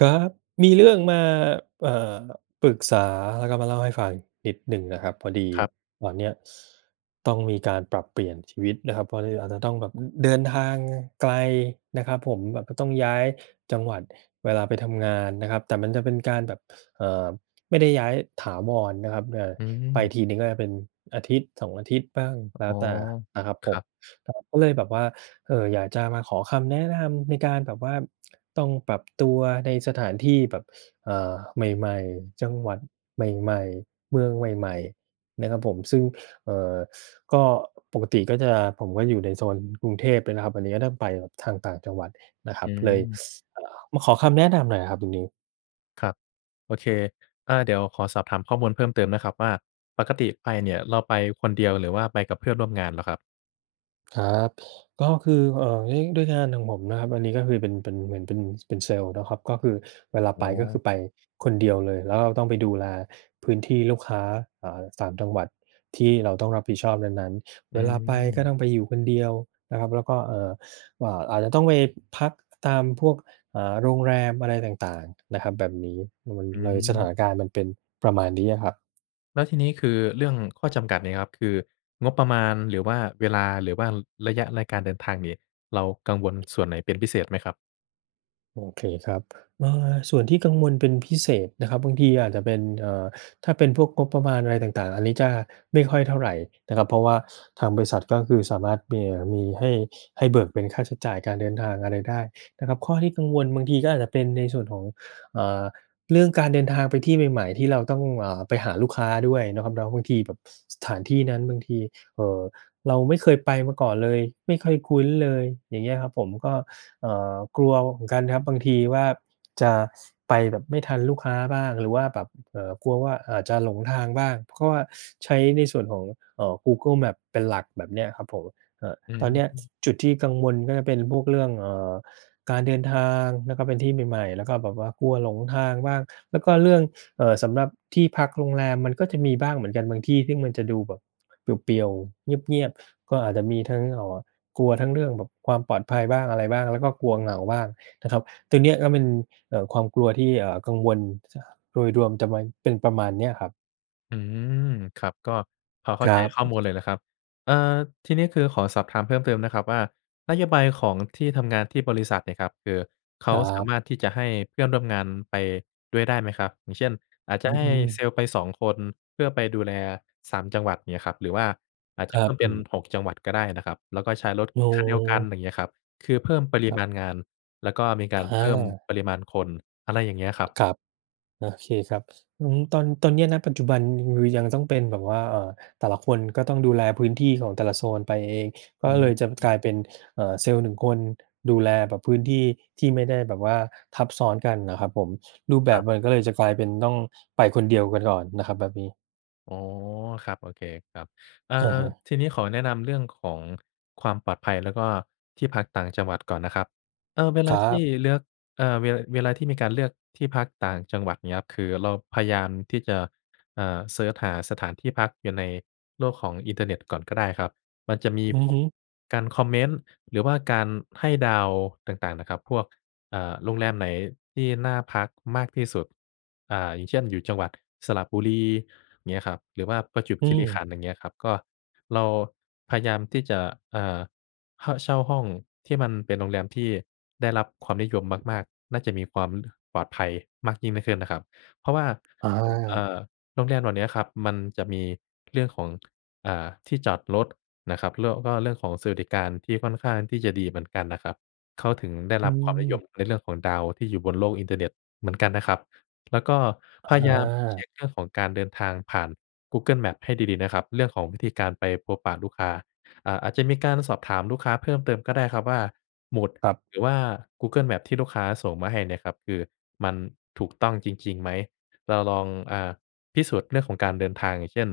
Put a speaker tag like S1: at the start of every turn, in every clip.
S1: ครับ มีเรื่องมา เอ่อ ปรึกษา แล้วก็มาเล่าให้ฟังนิดหนึ่งอะครับ พอดี
S2: ครับ
S1: ตอนนี้ต้องมีการปรับเปลี่ยนชีวิตนะครับ พอดีอาจจะต้องแบบเดินทางไกลนะครับผม แบบก็ต้องย้ายจังหวัดเวลาไปทำงานนะครับ แต่มันจะเป็นการแบบ เอ่อ ไม่ได้ย้ายถาวรนะครับ เอ่อ
S2: อื
S1: ไป
S2: ม
S1: ทีหนึ่ง ก็เป็น 1-2 อาทิตย์บ้าง แล้
S2: อ๋
S1: ว
S2: อ
S1: แต่นะครับ
S2: ค
S1: ผ
S2: รั
S1: ม
S2: บ
S1: ก็เลยแบบว่า เอ่อ อยากจะมาขอคำแนะนำในการแบบว่าต้องปรับตัวในสถานที่แบบ อา ใหม่ ๆ จังหวัดใหม่ ๆ เมืองใหม่ ๆ นะครับผม ซึ่ง เอ่อ ก็ปกติก็จะ ผมก็อยู่ในโซนกรุงเทพเลยนะครับ อันนี้ก็ต้องไปทางต่างจังหวัดนะคร
S2: อ
S1: ั
S2: ื
S1: บ เลย
S2: ม
S1: เอ่อ มาขอคำแนะนำหน่อยครับตรงนี้
S2: ครับ โอเค อา เดี๋ยวขอสอบถามข้อมูลเพิ่มเติมนะครับ ว่าปกติไปเนี่ย เราไปคนเดียว หรือว่าไปกับเพื่อนร่วมงานเหรอครับ?
S1: ครับ ก็คือ เอ่อ ด้วย ด้วยงานของผมนะครับ อันนี้ก็คือเป็น เป็น เหมือนเป็น เป็นเซลล์นะครับ ก็คือ เวลา
S2: อ
S1: ไ
S2: ๋
S1: ปก็คื
S2: อ
S1: อไปคนเดียวเลย แล้วเราต้องไปดูแลพื้นที่ลูกค้า อา 3 จังหวัดที่เราต้องรับผิดชอบนั้น ๆ
S2: อ
S1: เ
S2: ื
S1: วลาไปก็
S2: ม
S1: ต้องไปอยู่คนเดียวนะครับ แล้วก็ เอ่อ อา อาจจะต้องไปพักตามพวก อา โรงแรมอะไรต่าง ๆ นะครับ แบบนี้
S2: อื
S1: เลยสถา
S2: ม
S1: นการณ์มันเป็นประมาณนี้อะครับ
S2: แล้วทีนี้ คือเรื่องข้อจำกัดเนี่ยครับ คืองบประมาณ หรือว่าเวลา หรือว่า ระยะรายการเดินทางเนี่ย เรากังวลส่วนไหนเป็นพิเศษไหมครับ?
S1: โอเคครับ เอ่อ ส่วนที่กังวลเป็นพิเศษนะครับ บางทีอาจจะเป็น เอ่อ ถ้าเป็นพวกงบประมาณอะไรต่าง ๆ อันนี้จะไม่ค่อยเท่าไรนะครับ เพราะว่าทางบริษัทก็คือสามารถมี มีให้ ให้เบิกเป็นค่าใช้จ่ายการเดินทางอะไรได้นะครับ ข้อที่กังวลบางทีก็อาจจะเป็นในส่วนของ อ่า เรื่องการเดินทางไปที่ใหม่ ๆ ที่เราต้อง อ่า ไปหาลูกค้าด้วยนะครับเนาะ บางทีแบบสถานที่นั้นบางที เอ่อ เราไม่เคยไปมาก่อนเลย ไม่เคยคุ้นเลย อย่างเงี้ยครับผม ก็ เอ่อ กลัวเหมือนกันครับ บางทีว่าจะ ไปแบบไม่ทันลูกค้าบ้าง หรือว่าแบบ เอ่อ กลัวว่าอาจจะหลงทางบ้าง เพราะว่าใช้ในส่วนของ เอ่อ Google Map เป็นหลักแบบเนี้ยครับผม เอ่อ
S2: อื
S1: ตอนนี้
S2: ม
S1: จุดที่กังวลก็จะเป็นพวกเรื่อง เอ่อ การเดินทางแล้วก็เป็นที่ใหม่ ๆ แล้วก็แบบว่ากลัวหลงทางบ้าง แล้วก็เรื่อง เอ่อ สำหรับที่พักโรงแรมมันก็จะมีบ้างเหมือนกัน บางที่ซึ่งมันจะดูแบบ เปลี่ยว ๆ เงียบ ๆ ก็อาจจะมีทั้ง เอ่อ กลัวทั้งเรื่องแบบความปลอดภัยบ้างอะไรบ้าง แล้วก็กลัวเหงาบ้างนะครับ ตรงเนี้ยก็เป็น เอ่อ ความกลัวที่ เอ่อ กังวล โดยรวมจะมา เป็นประมาณเนี้ยครับ
S2: อืม ครับ ก็พอเข้
S1: ค
S2: า
S1: ร
S2: ใจ
S1: ั
S2: ข้อ
S1: บ
S2: มูลเลยแหละครับ เอ่อ ทีนี้คือขอสอบถามเพิ่มเติมนะครับว่า นโยบายของที่ทำงานที่บริษัทเนี่ยครับ คือเข
S1: ค
S2: า
S1: รั
S2: สา
S1: บ
S2: มารถที่จะให้เพื่อนร่วมงานไปด้วยได้ไหมครับ? อย่างเช่น อาจจ
S1: อื
S2: ะให้
S1: ม
S2: Sales ไปสองคน เพื่อไปดูแลสามจังหวัด เงี้ยครับ หรือว่าอาจจ
S1: ค
S2: ะ
S1: ร
S2: เ
S1: ั
S2: พิ
S1: บ
S2: ่ม
S1: ผ
S2: เป็น
S1: ม
S2: หกจังหวัดก็ได้นะครับ แล้วก็ใช้รถ
S1: อ๋
S2: คันเดียวกัน
S1: อ
S2: อย่างเงี้ยครับ คือเพิ่มปริ
S1: ครับ
S2: มาณงานแล้วก็มีกา
S1: อ
S2: รเพิ่ม
S1: า
S2: ปริมาณคน อะไรอย่างเงี้ยครับ
S1: ครับ โอเคครับ อือฮึ ตอน ตอนเนี้ย ณ ปัจจุบันรือ ยังต้องเป็นแบบว่า เอ่อ แต่ละคนก็ต้องดูแลพื้นที่ของแต่ละโซนไปเอง ก
S2: อื
S1: ็เ
S2: ม
S1: ลยจะ
S2: อื
S1: ก
S2: อ
S1: ลายเป็น เอ่อ Sales หนึ่งคนดูแลแบบพื้นที่ที่ไม่ได้แบบว่าทับซ้อนกันน่ะครับผม รูปแบ
S2: คร
S1: บ
S2: ับ
S1: มันก็เลยจะกลายเป็นต้องไปคนเดียวกันก่อนน่ะครับ แบบนี้
S2: อ๋อ ครับ โอเคครับ เอ่อ
S1: อะฮะ
S2: ทีนี้ขอแนะนำเรื่องของความปลอดภัยแล้วก็ที่พักต่างจังหวัดก่อนนะครับ เออ เวล
S1: ค
S2: า
S1: รั
S2: ที่
S1: บ
S2: เลือก เอ่อ เว เวลาที่มีการเลือกที่พักต่างจังหวัด เงี้ยครับ คือเราพยายามที่จะ อ่า เซิร์ชหาสถานที่พักอยู่ในโลกของอินเทอร์เน็ตก่อนก็ได้ครับ มันจะมี
S1: อื
S2: พ
S1: อ
S2: ว
S1: ฮ
S2: ก
S1: ึ
S2: การคอมเมนต์หรือว่าการให้ดาวต่าง ๆ น่ะครับ พวก อ่า โรงแรมไหนที่น่าพักมากที่สุด อ่า อย่างเช่น อยู่จังหวัดสระบุรี เงี้ยครับ หรือว่าประจวบ
S1: อื
S2: คีรีข
S1: ม
S2: ันธ์ อย่างเงี้ยครับ ก็ เราพยายามที่จะ เอ่อ ฮ่ะ เช่าห้องที่มันเป็นโรงแรมที่ได้รับความนิยมมาก ๆ น่าจะมีความ ปลอดภัยมากยิ่ง นิ ขึ้นนะครับ เพราะว่า
S1: อ
S2: ผม เอ่
S1: า
S2: อ โรงแรมเหล่าเนี้ยครับมันจะมีเรื่องของ อ่า ที่จอดรถ นะครับ แล้วก็เรื่องของสวัสดิการที่ค่อนข้างที่จะดีเหมือนกันนะครับ เขาถึงได้
S1: อื
S2: รับความนิย
S1: ม
S2: มในเรื่องของดาวที่อยู่บนโลกอินเทอร์เน็ตเหมือนกันนะครับ แล้วก็พยายามเช
S1: อา
S2: ็กเรื่องของการเดินทาง ผ่าน Google Maps ให้ดี ๆ นะครับเรื่องของวิธีการไปพบปะลูกค้า อ่า อาจจะมีการสอบถามลูกค้าเพิ่มเติมก็ได้ครับว่า หมุด
S1: ครับ
S2: หรือว่า Google Maps ที่ลูกค้าส่งมาให้เนี่ยครับคือมันถูกต้องจริง ๆ ไหม? เราลอง อ่า พิสูจน์เรื่องของการเดินทาง อย่างเช่น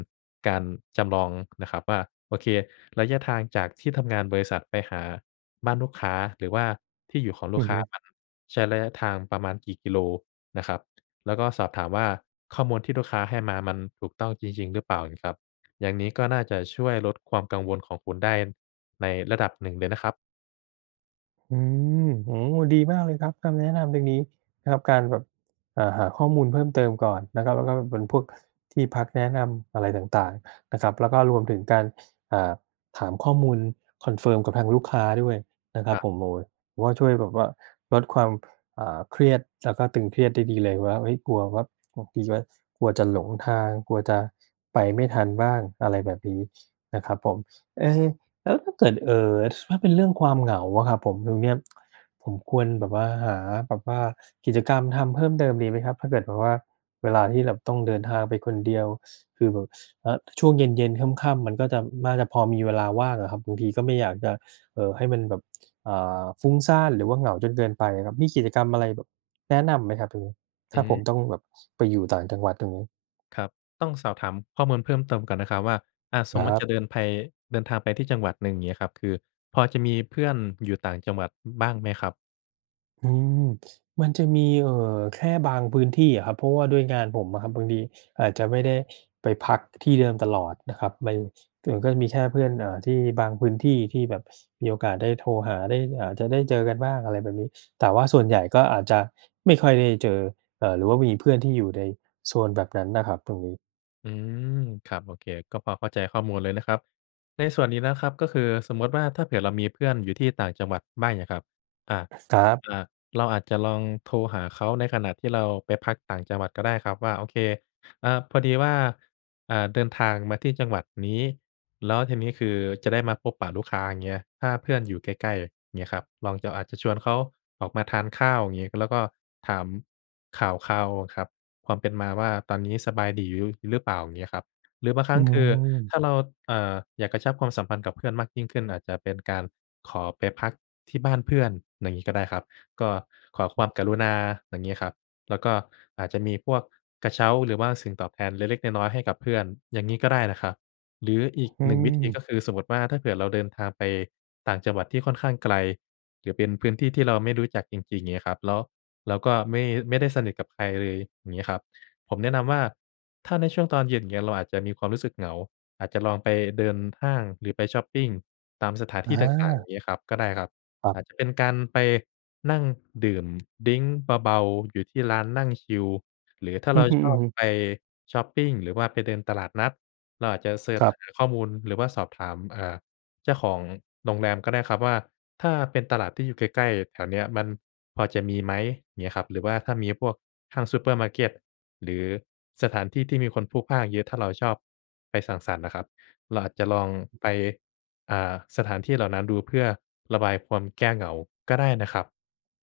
S2: การจำลองนะครับว่า โอเค ระยะทางจากที่ทำงานบริษัทไปหาบ้านลูกค้า หรือว่าที่อยู่ของล
S1: อื
S2: ูก
S1: อ
S2: ค
S1: ฮ
S2: ้
S1: ึ
S2: ามันใช้ระยะทางประมาณกี่กิโลนะครับ แล้วก็สอบถามว่า ข้อมูลที่ลูกค้าให้มามันถูกต้องจริง ๆ หรือเปล่า? งี้ครับ อย่างนี้ก็น่าจะช่วยลดความกังวลของคุณได้ในระดับหนึ่งเลยนะครับ
S1: อืม โอ้โฮ! ดีมากเลยครับ คำแนะนำตรงนี้นะครับ การแบบ อ่า หาข้อมูลเพิ่มเติมก่อนนะครับ และแล้ว และแล้วมันเป็นพวกที่พักแนะนำอะไรต่าง ๆ นะครับ แล้วก็รวมถึงการ อ่า ถามข้อมูลคอนเฟิร์มกับทางลูกค้าด้วยนะครั
S2: อ
S1: บ
S2: ะ
S1: โอ้โฮ ผมว่าช่วยแบบว่าลดความ อ่า เครียด จะ ก็ตึงเครียดได้ดีเลยว่า เฮ้ย กลัวว่า ก ทีช๊วย กลัวจะหลงทาง กลัวจะไปไม่ทันบ้าง อะไรแบบนี้นะครับผม เอ๊! แล้วถ้าเกิด เอ่อ ถ้าเป็นเรื่องความเหงาอะครับผม ตรงเนี้ย ผมควรแบบว่า หาแบบว่ากิจกรรมทำเพิ่มเติมดีไหมครับ? ถ้าเกิดแบบว่าเวลาที่แบบต้องเดินทางไปคนเดียว คือแบบ อะ ช่วงเย็น ๆ ค่ำ ๆ มันก็จะ น่าจะพอมีเวลาว่างอะครับ บางทีก็ไม่อยากจะ เอ่อ ให้มันแบบ อ่า ฟุ้งซ่าน หรือว่าเหงาจนเกินไปครับ มีกิจกรรมอะไรแบบ แนะนำไหมครับตรงนี้?
S2: อ
S1: ถ้าผม
S2: ืม
S1: ต้องแบบไปอยู่ต่างจังหวัดตรงนี้
S2: ครับ ต้องสอบถามข้อมูลเพิ่มเติมก่อนนะครับว่า อา ส
S1: ค
S2: ม
S1: ร
S2: มุติ
S1: ั
S2: จ
S1: บ
S2: ะเดินไป เดินทางไปที่จังหวัดหนึ่งอย่างนี้ครับ คือพอจะมีเพื่อนอยู่ต่างจังหวัด อ บ้างไหมครับ?
S1: อืม มันจะมี เอ่อ แค่บางพื้นที่อะครับ เพราะว่าด้วยงานผมอะครับ บางทีอาจจะไม่ได้ไปพักที่เดิมตลอดนะครับ มัน มันก็จะมีแค่เพื่อน อ่า ที่บางพื้นที่ที่แบบมีโอกาสได้โทรหา ได้อาจจะได้เจอกันบ้าง อะไรแบบนี้ แต่ว่าส่วนใหญ่ก็อาจจะไม่ค่อยได้เจอ เอ่อ หรือว่ามีเพื่อนที่อยู่ในโซนแบบนั้นน่ะครับ ตรงนี้
S2: อืม ครับ โอเค ก็พอเข้าใจข้อมูลเลยนะครับ ในส่วนนี้นะครับ ก็คือสมมุติว่า ถ้าเผื่อเรามีเพื่อนอยู่ที่ต่างจังหวัดไม่อะครับ? อะ
S1: ครั
S2: อ
S1: บ
S2: า เราอาจจะลองโทรหาเขาในขณะที่เราไปพักต่างจังหวัดก็ได้ครับว่า โอเค อ่า พอดีว่า อ่า เดินทางมาที่จังหวัดนี้ แล้วทีนี้ คือจะได้มาพบปะลูกค้า อย่างเงี้ย ถ้าเพื่อนอยู่ใกล้ ๆ เงี้ยครับ ลองจะอาจจะชวนเขาออกมาทานข้าว อย่างนี้ แล้วก็ถามข่าวคราวอะครับ ความเป็นมาว่า ตอนนี้สบายดีอยู่ยุ้ยหรือเปล่า? อย่างนี้ครับ หรือบางคร
S1: อ
S2: ั้
S1: ื
S2: ง คือ
S1: ม
S2: ถ้าเรา เอ่อ อยากกระชับความสัมพันธ์กับเพื่อนมากยิ่งขึ้น อาจจะเป็นการขอไปพักที่บ้านเพื่อน อย่างนี้ก็ได้ครับ ก็ขอความกรุณา อย่างนี้ครับ แล้วก็อาจจะมีพวกกระเช้า หรือว่าสิ่งตอบแทนเล็ก ๆ น้อย ๆ ให้กับเพื่อน อย่างงี้ก็ได้นะครับ หรืออีก
S1: อื
S2: 1 วิธี
S1: ม
S2: ก็คือสมมุติว่า ถ้าเกิดเราเดินทางไปต่างจังหวัดที่ค่อนข้างไกล หรือเป็นพื้นที่ที่เราไม่รู้จักจริง ๆ อย่างงี้ครับ แล้วเราก็ไม่ ไม่ได้สนิทกับใครเลย อย่างนี้ครับ ผมแนะนำว่า ถ้าในช่วงตอนเย็น อย่างเงี้ย เราอาจจะมีความรู้สึกเหงา อาจจะลองไปเดินห้าง หรือไปชอปปิงตามสถานท
S1: อ
S2: ี่ต่าง ๆ อ
S1: า
S2: ย่างงี้ครับ ก็ได้ครับ
S1: ครั
S2: อ
S1: บ
S2: าจจะเป็นการไปนั่งดื่มดริงก์เบา ๆ อยู่ที่ร้านนั่งชิล หรือถ้า
S1: อื
S2: เรา
S1: อฮึ
S2: ชอบ
S1: ๆ
S2: ไปชอปปิง หรือว่าไปเดินตลาดนัด เราอาจจะเซิร์ช
S1: ครับ
S2: หาข้อมูลหรือว่าสอบถาม อ่า เจ้าของโรงแรมก็ได้ครับว่า ถ้าเป็นตลาดที่อยู่ใกล้ ๆ แถวเนี้ย มันพอจะมีไหม? อย่างเงี้ยครับ หรือว่าถ้ามีพวกห้างซูเปอร์มาร์เก็ต หรือสถานที่ที่มีคนพลุกพล่านเยอะ ถ้าเราชอบไปสังสรรค์อะครับ เราอาจจะลองไป อ่า สถานที่เหล่านั้นดู เพื่อระบายความแก้เหงาก็ได้นะครับ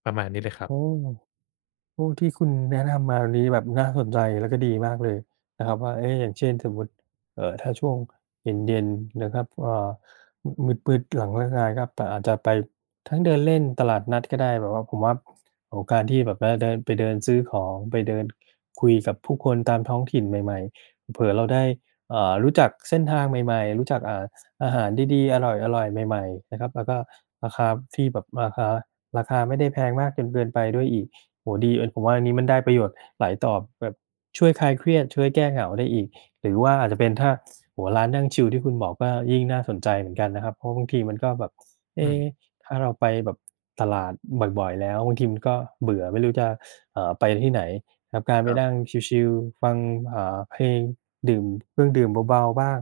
S2: ประมาณนี้เลยครั
S1: อ
S2: บ
S1: ืม โอ้ ที่คุณแนะนำมาอันนี้แบบน่าสนใจ แล้วก็ดีมากเลยนะครับว่า เอ๊ะ! อย่างเช่น สมมุติ เอ่อ ถ้าช่วงเย็น ๆ นะครับ เอ่อ อ มืด ๆ หลังเลิกงานครับ ก็ปะอาจจะไปทั้งเดินเล่นตลาดนัดก็ได้ แบบว่าผมว่า โอ้โฮ! การที่แบบได้ ได้ไปเดินซื้อของ ไปเดินคุยกับผู้คนตามท้องถิ่นใหม่ ๆ เผลอ ๆ เราได้ อ่า รู้จักเส้นทางใหม่ ๆ รู้จัก อ่า อาหารดี ๆ อร่อย ๆ ใหม่ ๆ นะครับ แล้วก็ราคาที่แบบราคา ราคาไม่ได้แพงมากจนเกินไปด้วยอีก โอ้โฮ! ดี เออ ผมว่าอันนี้มันได้ประโยชน์หลายต่อแบบช่วยคลายเครียด ช่วยแก้เหงาได้อีก หรือว่าอาจจะเป็นถ้า ซ โอ้โฮ! ร้านนั่งชิลที่คุณบอกก็ยิ่งน่าสนใจเหมือนกันนะครับ เพราะบางทีมันก็แบบ เอ
S2: อื
S1: ๊
S2: ม
S1: ถ้าเราไปแบบตลาดบ่อย ๆ แล้ว บางทีมันก็เบื่อ ไม่รู้จะ อ่า ไปที่ไหนครับ การไป
S2: ครับ
S1: นั่งชิล ๆ ฟัง อ่า เพลง ดื่มเครื่องดื่มเบา ๆ บ้าง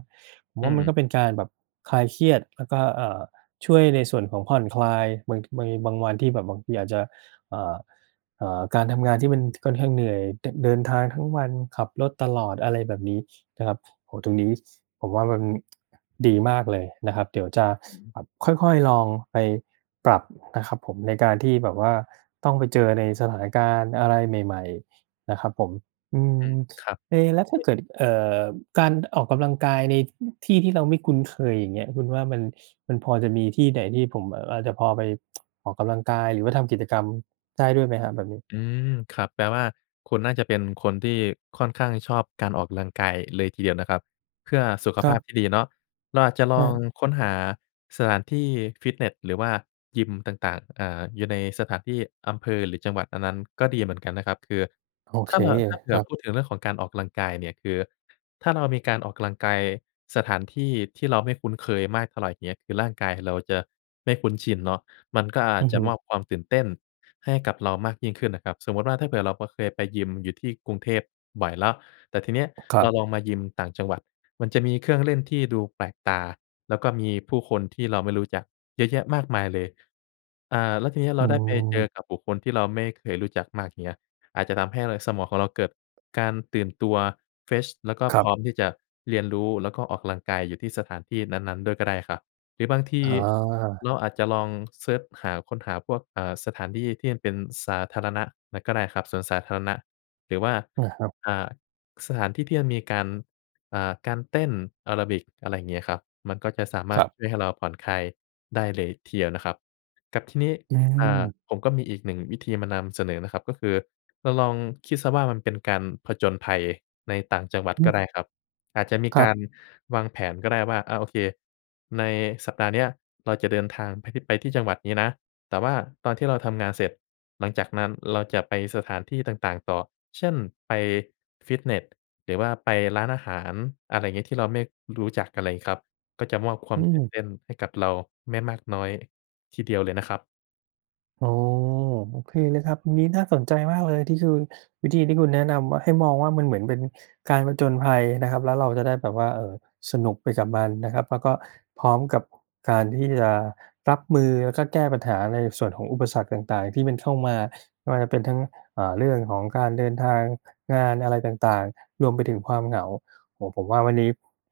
S1: ผม
S2: อื
S1: ว่ามันก
S2: ม
S1: ็เป็นการแบบคลายเครียด แล้วก็ เอ่อ ช่วยในส่วนของผ่อนคลายบาง ท บางวันที่แบบบางทีอาจจะ อ่า เอ่อ การทำงานที่มัน จ ค่อนข้างเหนื่อย เดินทางทั้งวันขับรถตลอด อะไรแบบนี้นะครับ โอ้โฮ ตรงนี้ ผมว่ามัน ดีมากเลยนะครับ เดี๋ยวจะ
S2: อือฮึ
S1: แบบค่อย ๆ ลองไปปรับนะครับผม ในการที่แบบว่าต้องไปเจอในสถานการณ์อะไรใหม่ ๆ นะครับผม อื
S2: อื
S1: ม
S2: ม ครับ
S1: เอ แล้วถ้าเกิด เอ่อ การออกกำลังกายใน อ ที่ที่เราไม่คุ้นเคยอย่างเงี้ย คุณว่ามัน มันพอจะมีที่ไหนที่ผมอาจจะพอไป ออกกำลังกาย หรือว่าทำกิจกรรมได้ด้วยไหมครับ? แบบนี้
S2: อืม ครับ แปลว่า คุณน่าจะเป็นคนที่ค่อนข้างชอบการออกกำลังกายเลยทีเดียวนะครับ เพื่อสุข
S1: คร
S2: ภ
S1: ั
S2: า
S1: บ
S2: พที่ดีเนาะ เราอาจจะลอง
S1: อา
S2: ค้นหาสถานที่ฟิตเนสหรือว่ายิมต่าง ๆ อ่า อยู่ในสถานที่อำเภอหรือจังหวัด อันนั้นก็ดีเหมือนกันนะครับ คือ
S1: โอ
S2: ถ
S1: เ
S2: ้
S1: ค
S2: า ถ้าเผ
S1: ค
S2: ื่
S1: ร
S2: อ
S1: ับ
S2: พูดถึงเรื่องของการออกกำลังกายเนี่ย คือถ้าเรามีการออกกำลังกายสถานที่ที่เราไม่คุ้นเคยมากเท่าไร เงี้ย คือร่างกายเราจะไม่คุ้นชินเนาะ มันก็อา
S1: อ
S2: จ
S1: ือ
S2: จะ
S1: ฮึ
S2: มอบความตื่นเต้นให้กับเรามากยิ่งขึ้นนะครับ สมมุติว่า ถ้าเผื่อเราก็เคยไปยิมอยู่ที่กรุงเทพบ่อยแล้ว แต่ทีเนี้ย
S1: ครั
S2: เร
S1: บ
S2: าลองมายิมต่างจังหวัด มันจะมีเครื่องเล่นที่ดูแปลกตา แล้วก็มีผู้คนที่เราไม่รู้จักเยอะแยะมากมายเลย อ่า แล้วทีเนี้ย เ
S1: อ
S2: ร
S1: ื
S2: าได้ไปเจอ
S1: ม
S2: กับบุคคลที่เราไม่เคยรู้จักมาก อย่างเงี้ย อาจจะทำให้ไรสมองของเราเกิดการตื่นตัว เฟรช แล้วก็
S1: คร
S2: พ
S1: ั
S2: ร
S1: บ
S2: ้อมที่จะเรียนรู้ แล้วก็ออกกำลังกายอยู่ที่สถานที่นั้น ๆ ด้วยก็ได้ครับ หรือบางที
S1: อ๋อ
S2: เราอาจจะลองเซิร์ชหาค้นหาพวก อ่า สถานที่ที่มันเป็นสาธารณะนั้นก็ได้ครับ สวนสาธารณะ หรือว่า
S1: อา ครับ
S2: อ่า สถานที่ที่มันมีการ อ่า การเต้นแอโรบิก อะไรอย่างเงี้ยครับ มันก็จะสาม
S1: ค
S2: าร
S1: ร
S2: ถช่ว
S1: ับ
S2: ยให้เราผ่อนคลายได้เลยทีเดียวนะครับ กับที่นี้
S1: อื
S2: อ่า
S1: ม
S2: ผมก็มีอีก 1 วิธีมานำเสนอนะครับ ก็คือเราลองคิดเสียว่า มันเป็นการผจญภัยในต่างจังหวัด
S1: อื
S2: ก็ไ
S1: ม
S2: ด้ครับ อาจจะมี
S1: คร
S2: ก
S1: ับ
S2: ารวางแผนก็ได้ว่า อา โอเค ในสัปดาห์เนี้ย เราจะเดินทางไพที่ ไปที่จังหวัดนี้นะ แต่ว่าตอนที่เราทำงานเสร็จ หลังจากนั้นเราจะไปสถานที่ต่าง ๆ ต่อ เช่น ไปฟิตเนส หรือว่าไปร้านอาหาร อะไรอย่างนี้ ที่เราไม่รู้จักกันเลยครับ ก็จะมอบคว
S1: อ
S2: า
S1: ื
S2: มตื่น
S1: ม
S2: เต้นให้กับเราไม่มากน้อยทีเดียวเลยนะครับ
S1: โอ้โฮ! โอเคเลยครับ วันนี้น่าสนใจมากเลย ที่คือวิธีที่คุณแนะนำมา ให้มองว่ามันเหมือนเป็นการผจญภัยนะครับ แล้วเราจะได้แบบว่า เออ สนุกไปกับมันนะครับ แล้วก็พร้อมกับการที่ยารับมือ แล้วก็แก้ปัญหาในส่วนของอุปสรรคต่าง ๆ ที่มันเข้ามา ว่าจะเป็นทั้ง อ่า เรื่องของการเดินทาง งานอะไรต่าง ๆ รวมไปถึงความเหงา โอ้โฮ! ผมว่าวันนี้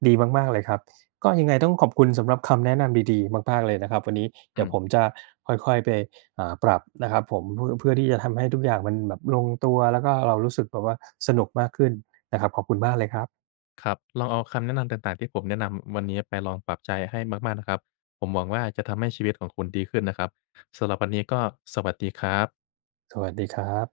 S1: ดีมาก ๆ เลยครับ ก็ยังไงต้องขอบคุณสำหรับคำแนะนำดี ๆ มาก ๆ เลยนะครับ วันนี้เด
S2: อ
S1: ี
S2: ื
S1: ๋ยวผ
S2: ม
S1: มจะค่อย ๆ ไป อ่า ปรับนะครับผม อ เพื่อที่จะทำให้ทุกอย่างมันแบบลงตัว แล้วก็ อ่า เรารู้สึกแบบว่าสนุกมากขึ้นนะครับ ขอบคุณมากเลยครับ
S2: ครับ ลองเอาคำแนะนำต่าง ๆ ที่ผมแนะนำวันนี้ไปลองปรับใช้ให้มาก ๆ นะครับ ผมหวังว่าจะทำให้ชีวิตของคุณดีขึ้นนะครับ สำหรับวันนี้ก็สวัสดีครับ
S1: สวัสดีครับ